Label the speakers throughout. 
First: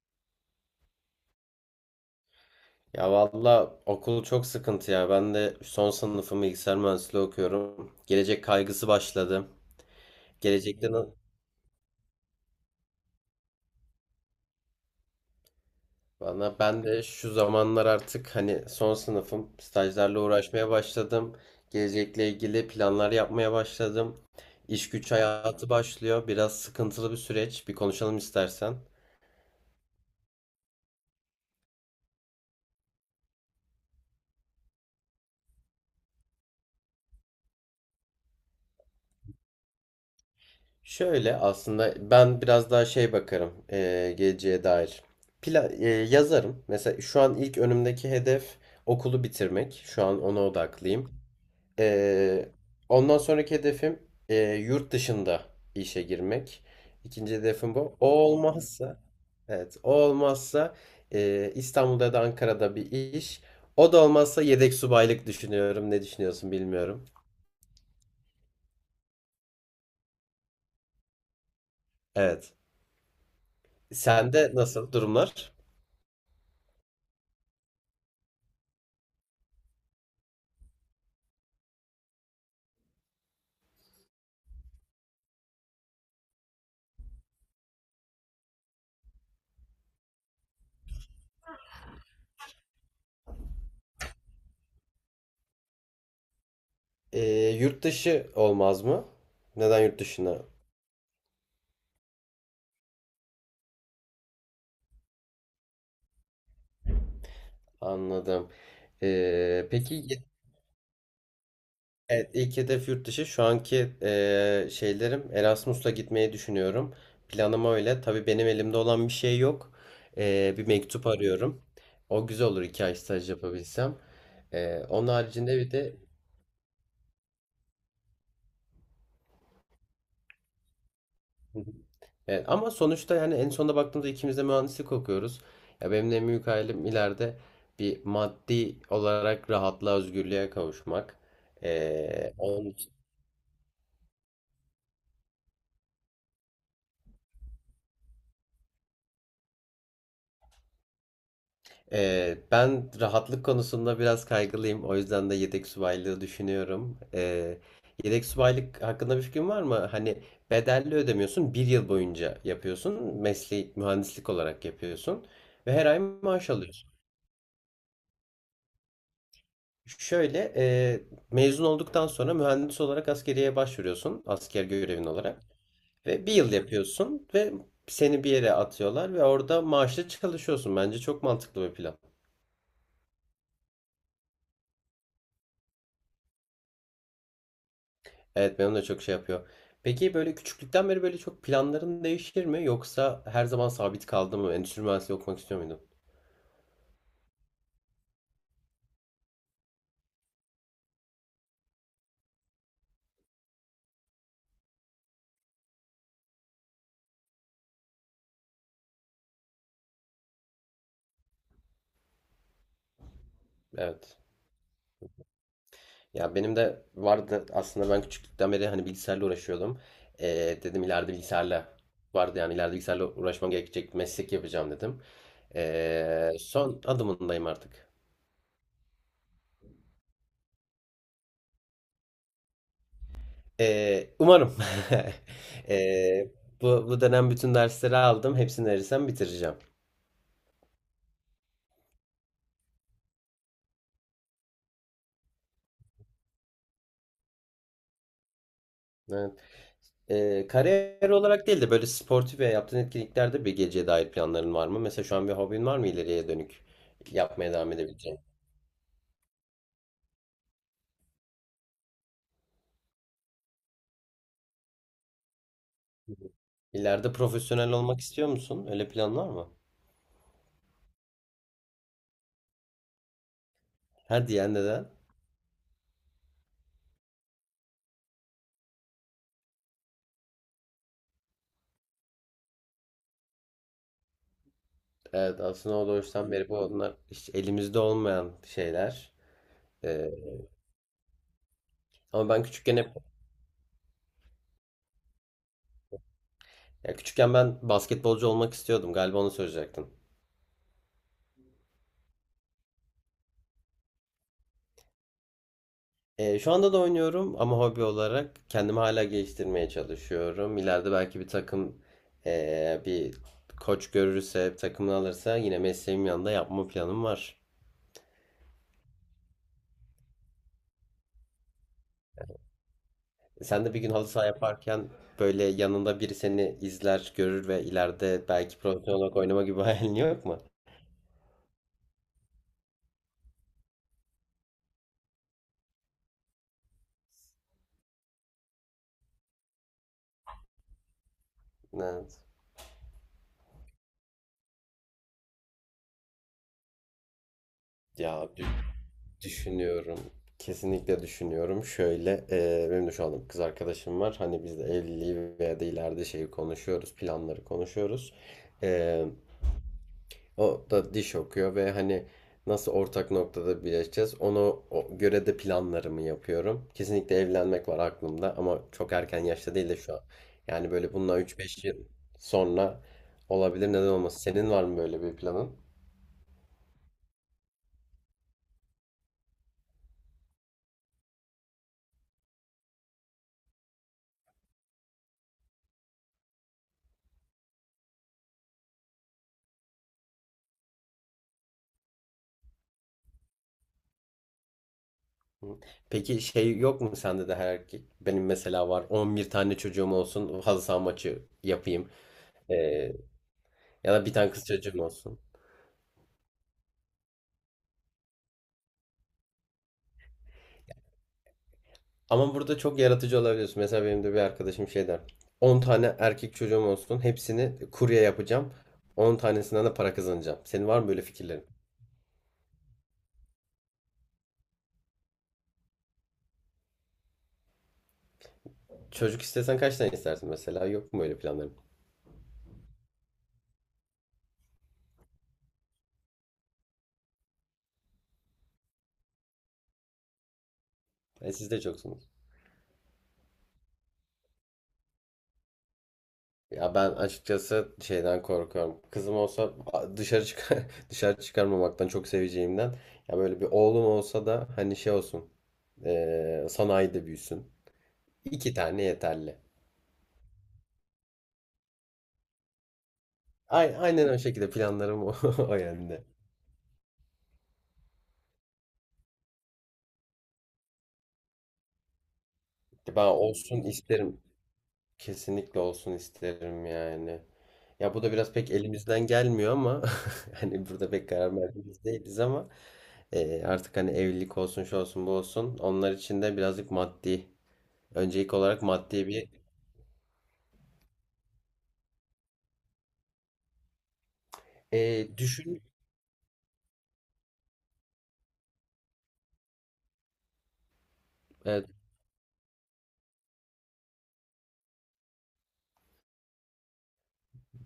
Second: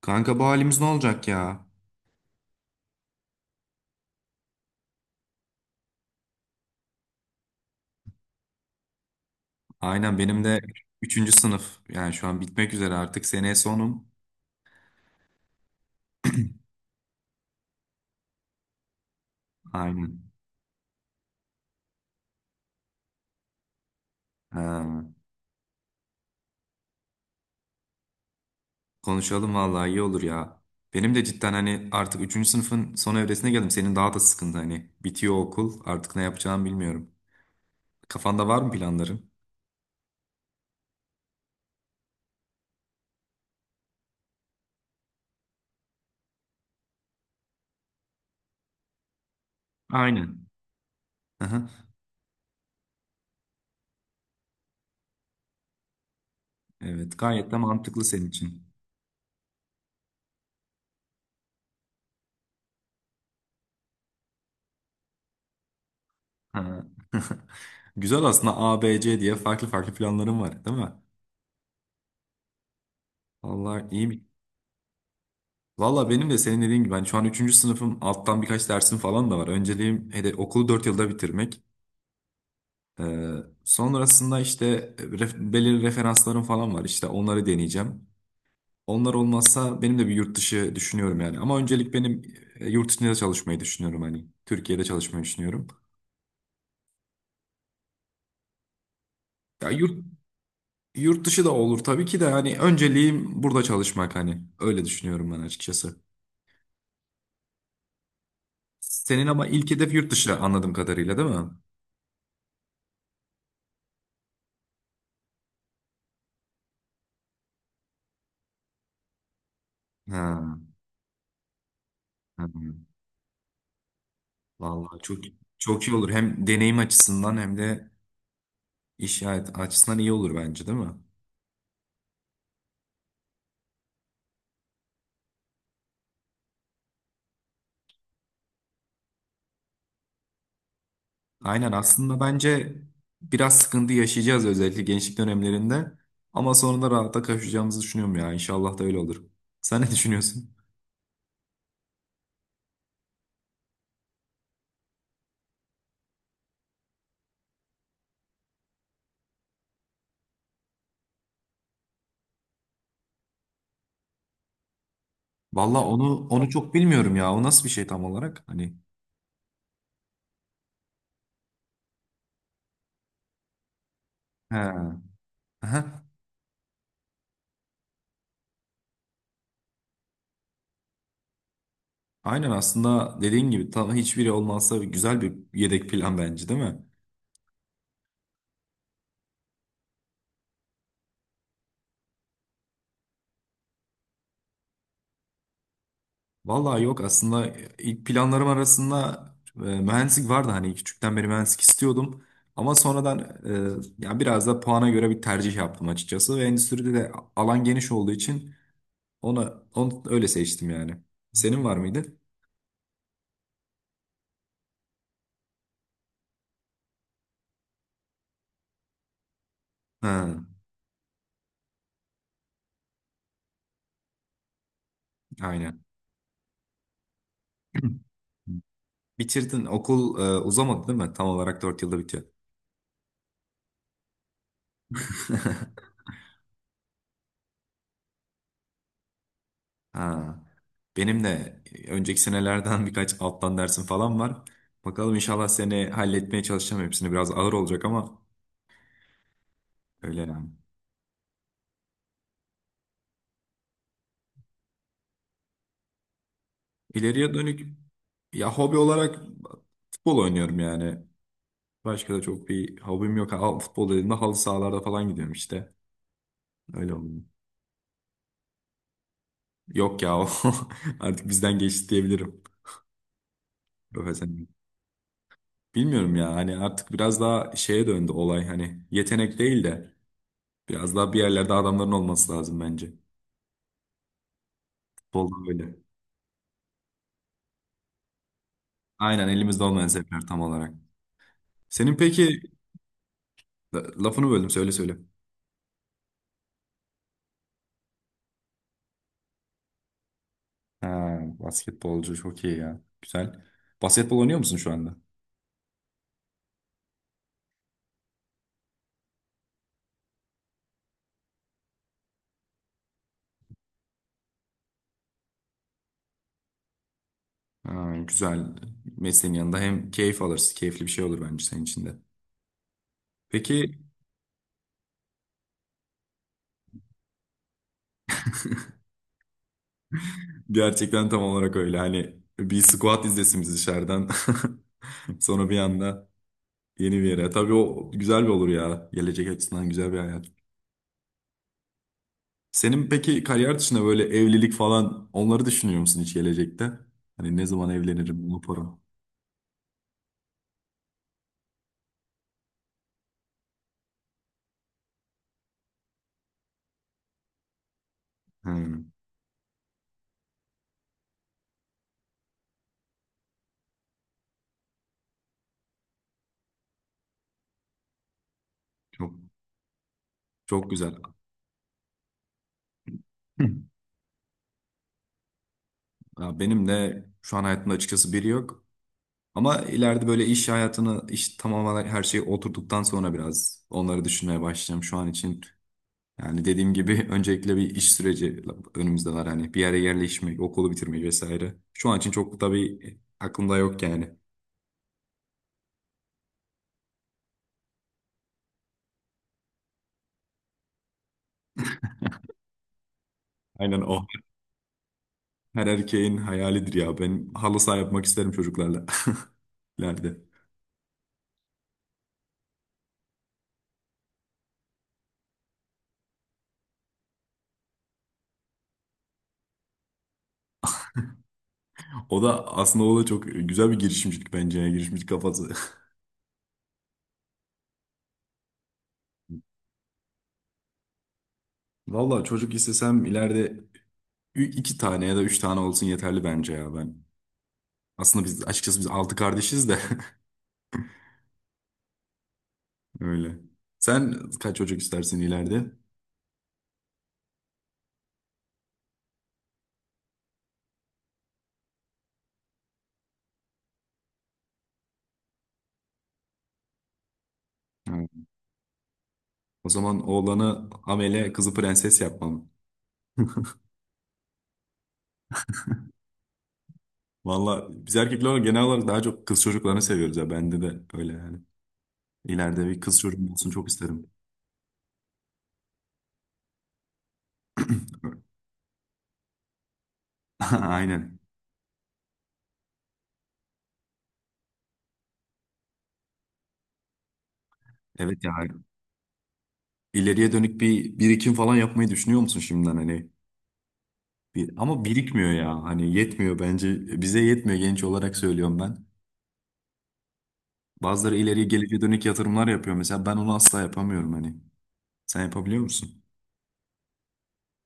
Speaker 1: Kanka bu halimiz ne olacak ya?
Speaker 2: Ya valla okul çok sıkıntı ya. Ben de son sınıfım, bilgisayar mühendisliği okuyorum. Gelecek kaygısı başladı.
Speaker 1: Aynen benim de
Speaker 2: Gelecekte na-
Speaker 1: üçüncü sınıf. Yani şu an bitmek üzere artık. Seneye sonum.
Speaker 2: bana Ben de şu zamanlar artık hani son sınıfım, stajlarla
Speaker 1: Aynen.
Speaker 2: uğraşmaya başladım. Gelecekle ilgili planlar yapmaya başladım. İş
Speaker 1: Ha.
Speaker 2: güç hayatı başlıyor. Biraz sıkıntılı bir süreç. Bir konuşalım istersen.
Speaker 1: Konuşalım vallahi iyi olur ya. Benim de cidden hani artık üçüncü sınıfın son evresine geldim. Senin daha da sıkıntı hani. Bitiyor okul. Artık ne yapacağımı bilmiyorum. Kafanda var mı planların?
Speaker 2: Şöyle, aslında ben biraz daha bakarım geleceğe dair plan yazarım. Mesela şu an ilk önümdeki hedef okulu bitirmek. Şu an ona
Speaker 1: Aynen.
Speaker 2: odaklıyım.
Speaker 1: Aha.
Speaker 2: Eee, Ondan sonraki hedefim yurt dışında işe girmek.
Speaker 1: Evet,
Speaker 2: İkinci
Speaker 1: gayet de
Speaker 2: hedefim bu.
Speaker 1: mantıklı
Speaker 2: O
Speaker 1: senin için.
Speaker 2: olmazsa, evet, o olmazsa İstanbul'da ya da Ankara'da bir iş. O da olmazsa yedek subaylık düşünüyorum. Ne düşünüyorsun
Speaker 1: Ha.
Speaker 2: bilmiyorum.
Speaker 1: Güzel, aslında A, B, C diye farklı farklı planların var, değil mi?
Speaker 2: Evet.
Speaker 1: Vallahi iyi mi?
Speaker 2: Sende nasıl durumlar?
Speaker 1: Valla benim de senin dediğin gibi ben şu an üçüncü sınıfım, alttan birkaç dersim falan da var. Önceliğim hedef okulu 4 yılda bitirmek. Ee, Sonrasında işte belirli referanslarım falan var, işte onları deneyeceğim. Onlar olmazsa benim de bir yurt dışı düşünüyorum yani. Ama öncelik benim, yurt dışında çalışmayı düşünüyorum hani. Türkiye'de çalışmayı düşünüyorum.
Speaker 2: Ee, Yurt dışı olmaz mı?
Speaker 1: Ya
Speaker 2: Neden yurt
Speaker 1: yurt,
Speaker 2: dışına?
Speaker 1: yurt dışı da olur tabii ki de, hani önceliğim burada çalışmak hani. Öyle düşünüyorum ben açıkçası.
Speaker 2: Anladım.
Speaker 1: Senin ama
Speaker 2: Ee,
Speaker 1: ilk hedef
Speaker 2: peki
Speaker 1: yurt
Speaker 2: y-
Speaker 1: dışı, anladığım kadarıyla, değil mi?
Speaker 2: evet, ilk hedef yurt dışı. Şu anki e, şeylerim Erasmus'la gitmeyi düşünüyorum. Planım öyle. Tabii benim elimde olan bir şey yok.
Speaker 1: Ha,
Speaker 2: Bir mektup arıyorum. O
Speaker 1: ha.
Speaker 2: güzel olur, iki ay staj yapabilsem.
Speaker 1: Vallahi
Speaker 2: Onun
Speaker 1: çok
Speaker 2: haricinde bir
Speaker 1: çok iyi
Speaker 2: de
Speaker 1: olur. Hem deneyim açısından hem de iş hayat açısından iyi olur bence, değil mi?
Speaker 2: evet, ama sonuçta yani en sonunda baktığımızda ikimiz de mühendislik okuyoruz. Ya benim de en büyük hayalim, ileride bir maddi olarak rahatlığa, özgürlüğe kavuşmak.
Speaker 1: Aynen, aslında
Speaker 2: Ee,
Speaker 1: bence
Speaker 2: onun,
Speaker 1: biraz sıkıntı yaşayacağız özellikle gençlik dönemlerinde, ama sonra da rahata kavuşacağımızı düşünüyorum ya. İnşallah da öyle olur. Sen ne düşünüyorsun?
Speaker 2: Ben rahatlık konusunda biraz kaygılıyım. O yüzden de yedek subaylığı düşünüyorum. Yedek subaylık hakkında bir fikrin var mı? Hani bedelli ödemiyorsun, bir yıl boyunca yapıyorsun. Mesleği mühendislik olarak yapıyorsun. Ve
Speaker 1: Vallahi
Speaker 2: her ay
Speaker 1: onu
Speaker 2: maaş
Speaker 1: çok
Speaker 2: alıyorsun.
Speaker 1: bilmiyorum ya. O nasıl bir şey tam olarak? Hani
Speaker 2: Şöyle, mezun olduktan sonra mühendis olarak askeriye başvuruyorsun,
Speaker 1: he.
Speaker 2: asker görevin olarak,
Speaker 1: Aha.
Speaker 2: ve bir yıl yapıyorsun ve seni bir yere atıyorlar ve orada maaşlı çalışıyorsun. Bence çok mantıklı bir plan.
Speaker 1: Aynen, aslında dediğin gibi tam hiçbiri olmazsa güzel bir yedek plan bence, değil mi?
Speaker 2: Evet, benim de çok şey yapıyor. Peki böyle küçüklükten beri böyle çok planların değişir mi, yoksa her zaman sabit kaldı mı? Endüstri mühendisliği okumak istiyor muydun?
Speaker 1: Vallahi yok, aslında ilk planlarım arasında mühendislik vardı, hani küçükten beri mühendislik istiyordum. Ama sonradan ya biraz da puana göre bir tercih yaptım açıkçası ve endüstride de alan geniş olduğu için onu öyle seçtim yani. Senin var mıydı?
Speaker 2: Evet. Ya benim de vardı aslında, ben küçüklükten beri hani bilgisayarla uğraşıyordum.
Speaker 1: Ha,
Speaker 2: E, Dedim, ileride bilgisayarla vardı yani, ileride bilgisayarla uğraşmam gerekecek, meslek yapacağım dedim.
Speaker 1: aynen.
Speaker 2: Son adımındayım artık.
Speaker 1: Bitirdin, okul uzamadı değil mi? Tam olarak 4 yılda bitiyor.
Speaker 2: Umarım. Ee, bu dönem bütün dersleri aldım. Hepsini verirsem bitireceğim.
Speaker 1: Ha. Benim de önceki senelerden birkaç alttan dersim falan var. Bakalım, inşallah seni halletmeye çalışacağım. Hepsini biraz ağır olacak ama
Speaker 2: Evet.
Speaker 1: öyle yani.
Speaker 2: Kariyer olarak değil de böyle sportif veya yaptığın etkinliklerde bir geceye dair planların var mı? Mesela şu an bir hobin var mı, ileriye dönük
Speaker 1: İleriye
Speaker 2: yapmaya
Speaker 1: dönük
Speaker 2: devam edebileceğin?
Speaker 1: ya, hobi olarak futbol oynuyorum yani. Başka da çok bir hobim yok. Al, futbol dediğimde halı sahalarda falan gidiyorum işte. Öyle
Speaker 2: İleride
Speaker 1: oldu.
Speaker 2: profesyonel olmak istiyor musun? Öyle planın var mı?
Speaker 1: Yok ya, o artık bizden geçti diyebilirim.
Speaker 2: Hadi
Speaker 1: Profesyonel.
Speaker 2: ya, neden?
Speaker 1: Bilmiyorum ya, hani artık biraz daha şeye döndü olay, hani yetenek değil de biraz daha bir yerlerde adamların olması lazım bence.
Speaker 2: Evet,
Speaker 1: Futbolda böyle.
Speaker 2: aslında o doğuştan beri bu, onlar hiç elimizde olmayan şeyler.
Speaker 1: Aynen, elimizde olmayan
Speaker 2: Ee,
Speaker 1: zevkler tam olarak. Senin
Speaker 2: Ama
Speaker 1: peki
Speaker 2: ben küçükken hep,
Speaker 1: lafını böldüm, söyle söyle.
Speaker 2: ya küçükken ben basketbolcu olmak istiyordum. Galiba onu söyleyecektin.
Speaker 1: Ha, basketbolcu çok iyi ya. Güzel. Basketbol oynuyor musun şu anda?
Speaker 2: Şu anda da oynuyorum ama hobi olarak kendimi hala geliştirmeye çalışıyorum. İleride belki bir takım, bir koç görürse, takımını alırsa, yine mesleğim yanında yapma planım var.
Speaker 1: Ha, güzel. Mesleğin yanında hem keyif alırsın. Keyifli bir şey olur bence senin için de.
Speaker 2: Sen de
Speaker 1: Peki,
Speaker 2: bir gün halı saha yaparken böyle yanında biri seni izler, görür ve ileride belki profesyonel olarak oynama gibi bir hayalin yok mu?
Speaker 1: gerçekten tam olarak öyle. Hani bir squat izlesin biz dışarıdan. Sonra bir anda yeni bir yere. Tabii o güzel bir olur ya. Gelecek açısından güzel bir hayat.
Speaker 2: Evet.
Speaker 1: Senin peki kariyer dışında böyle evlilik falan, onları düşünüyor musun hiç gelecekte? Hani ne zaman evlenirim,
Speaker 2: Ya
Speaker 1: ne yaparım?
Speaker 2: Düşünüyorum. Kesinlikle düşünüyorum. Şöyle, benim de şu anda bir kız arkadaşım var. Hani biz de evliliği veya da ileride şeyi konuşuyoruz. Planları konuşuyoruz.
Speaker 1: Hmm,
Speaker 2: E, O da diş okuyor ve hani nasıl ortak noktada birleşeceğiz. Göre de planlarımı yapıyorum. Kesinlikle evlenmek var aklımda, ama çok
Speaker 1: Çok
Speaker 2: erken yaşta değil de şu an.
Speaker 1: çok
Speaker 2: Yani
Speaker 1: güzel.
Speaker 2: böyle bundan 3-5 yıl sonra
Speaker 1: Hı.
Speaker 2: olabilir. Neden olmasın? Senin var mı böyle bir planın?
Speaker 1: Ya benim de şu an hayatımda açıkçası biri yok. Ama ileride böyle iş hayatını, iş tamamen her şeyi oturduktan sonra biraz onları düşünmeye başlayacağım şu an için. Yani dediğim gibi öncelikle bir iş süreci önümüzde var. Hani bir yere yerleşmek, okulu bitirmek vesaire. Şu an için çok tabii aklımda yok yani.
Speaker 2: Peki şey yok mu sende de, her erkek? Benim mesela var, 11 tane çocuğum olsun, halı saha maçı yapayım. Ee,
Speaker 1: Aynen
Speaker 2: Ya da
Speaker 1: o.
Speaker 2: bir tane kız çocuğum olsun.
Speaker 1: Her erkeğin hayalidir ya. Ben halı saha yapmak isterim çocuklarla. ileride.
Speaker 2: Ama burada çok yaratıcı olabiliyorsun. Mesela benim de bir arkadaşım şey der. 10 tane erkek çocuğum olsun, hepsini kurye yapacağım. 10 tanesinden de para kazanacağım. Senin var mı böyle fikirlerin?
Speaker 1: O da, aslında o da çok güzel bir girişimcilik bence ya. Girişimcilik kafası.
Speaker 2: Çocuk istesen kaç tane istersin mesela? Yok mu öyle planların?
Speaker 1: Valla çocuk istesem ileride iki tane ya da üç tane olsun, yeterli bence ya ben. Aslında açıkçası biz altı kardeşiz de
Speaker 2: Siz de çoksunuz.
Speaker 1: öyle. Sen kaç çocuk istersin ileride?
Speaker 2: Ya ben açıkçası şeyden korkuyorum. Kızım olsa, dışarı çıkar dışarı çıkarmamaktan, çok seveceğimden. Ya böyle bir oğlum olsa da hani şey olsun, sanayide büyüsün.
Speaker 1: Evet.
Speaker 2: İki tane yeterli.
Speaker 1: O zaman oğlanı amele, kızı prenses yapmam.
Speaker 2: Aynen o şekilde planlarım, o yönde.
Speaker 1: Valla biz erkekler olarak genel olarak daha çok kız çocuklarını seviyoruz ya. Bende de öyle yani. İleride bir kız
Speaker 2: Ben
Speaker 1: çocuğum olsun
Speaker 2: olsun
Speaker 1: çok isterim.
Speaker 2: isterim. Kesinlikle olsun isterim yani. Ya bu da biraz pek elimizden gelmiyor ama hani burada pek
Speaker 1: Aynen.
Speaker 2: karar verdiğimiz değiliz, ama artık hani evlilik olsun, şu olsun, bu olsun, onlar için de birazcık maddi,
Speaker 1: Evet ya.
Speaker 2: öncelik olarak maddi bir
Speaker 1: İleriye dönük bir birikim falan yapmayı düşünüyor musun şimdiden, hani? Bir, ama birikmiyor ya.
Speaker 2: düşün.
Speaker 1: Hani yetmiyor bence. Bize yetmiyor, genç olarak söylüyorum ben. Bazıları ileriye,
Speaker 2: Evet,
Speaker 1: geleceğe dönük yatırımlar yapıyor mesela. Ben onu asla yapamıyorum hani. Sen yapabiliyor musun?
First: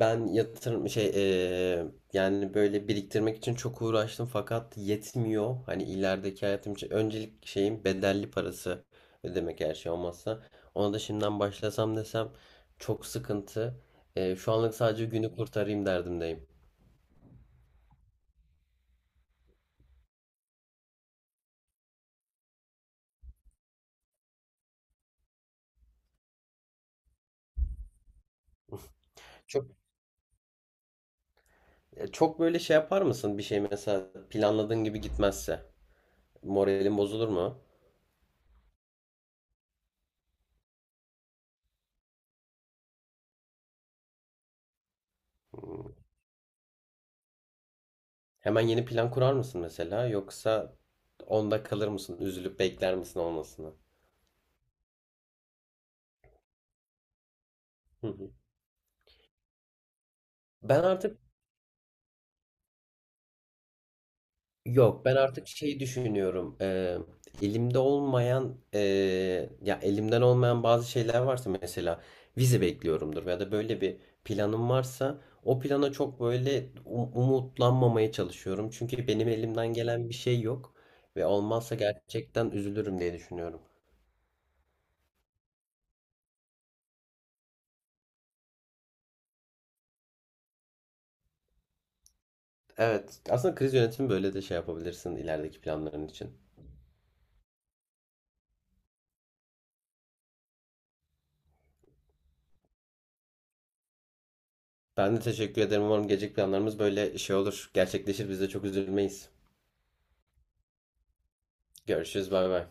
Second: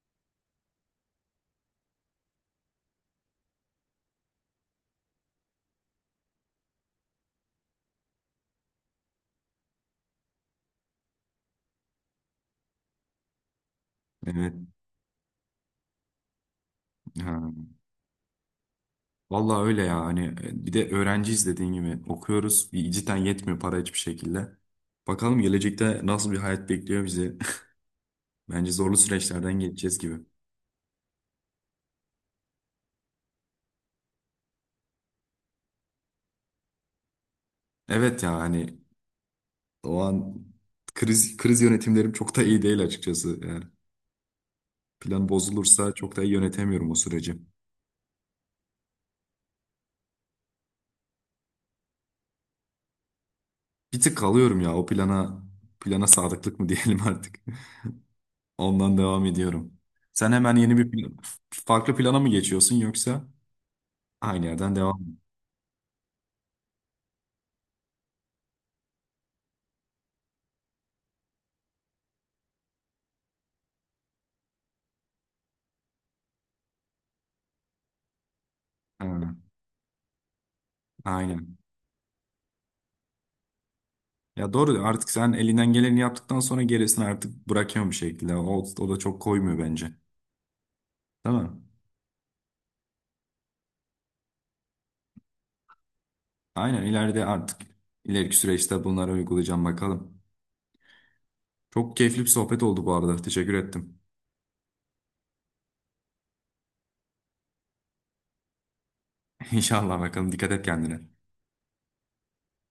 Speaker 2: ben yatırım şey e, yani böyle biriktirmek için çok uğraştım fakat yetmiyor. Hani ilerideki hayatım için öncelik şeyim, bedelli parası ödemek, her şey olmazsa. Ona da şimdiden başlasam desem çok sıkıntı. Şu
Speaker 1: Evet.
Speaker 2: anlık sadece günü kurtarayım derdimdeyim.
Speaker 1: Ha. Vallahi öyle ya. Hani bir de öğrenciyiz, dediğin gibi okuyoruz. Bir cidden yetmiyor para hiçbir şekilde. Bakalım gelecekte nasıl bir hayat bekliyor bizi. Bence zorlu süreçlerden
Speaker 2: Çok
Speaker 1: geçeceğiz gibi.
Speaker 2: çok böyle şey yapar mısın, bir şey mesela planladığın gibi gitmezse? Moralin bozulur mu?
Speaker 1: Evet ya, hani o an kriz yönetimlerim çok da iyi değil açıkçası. Yani plan bozulursa çok da iyi yönetemiyorum o süreci.
Speaker 2: Hemen yeni plan kurar mısın mesela, yoksa onda kalır mısın, üzülüp bekler misin olmasını?
Speaker 1: Bir tık kalıyorum ya o plana, plana sadıklık mı diyelim artık.
Speaker 2: Hı hı.
Speaker 1: Ondan devam ediyorum. Sen hemen yeni
Speaker 2: Ben
Speaker 1: bir
Speaker 2: artık
Speaker 1: farklı plana mı geçiyorsun, yoksa aynı yerden devam
Speaker 2: yok, ben
Speaker 1: mı?
Speaker 2: artık şeyi düşünüyorum. Elimde olmayan, ya elimden olmayan bazı şeyler varsa, mesela vize bekliyorumdur ya da böyle bir planım varsa, o plana çok böyle umutlanmamaya çalışıyorum. Çünkü benim
Speaker 1: Ha,
Speaker 2: elimden gelen bir şey yok ve
Speaker 1: aynen.
Speaker 2: olmazsa gerçekten üzülürüm diye düşünüyorum.
Speaker 1: Ya doğru, artık sen elinden geleni yaptıktan sonra gerisini artık bırakıyorsun bir şekilde. O da çok koymuyor bence. Değil mi?
Speaker 2: Evet, aslında kriz yönetimi böyle de şey yapabilirsin ilerideki planların için.
Speaker 1: Aynen, ileride artık ileriki süreçte bunları uygulayacağım, bakalım. Çok keyifli bir sohbet oldu bu arada. Teşekkür ettim.
Speaker 2: Ben de teşekkür ederim. Umarım gelecek planlarımız böyle şey olur. Gerçekleşir. Biz de çok üzülmeyiz.
Speaker 1: İnşallah, bakalım. Dikkat et kendine.
Speaker 2: Görüşürüz. Bay bay.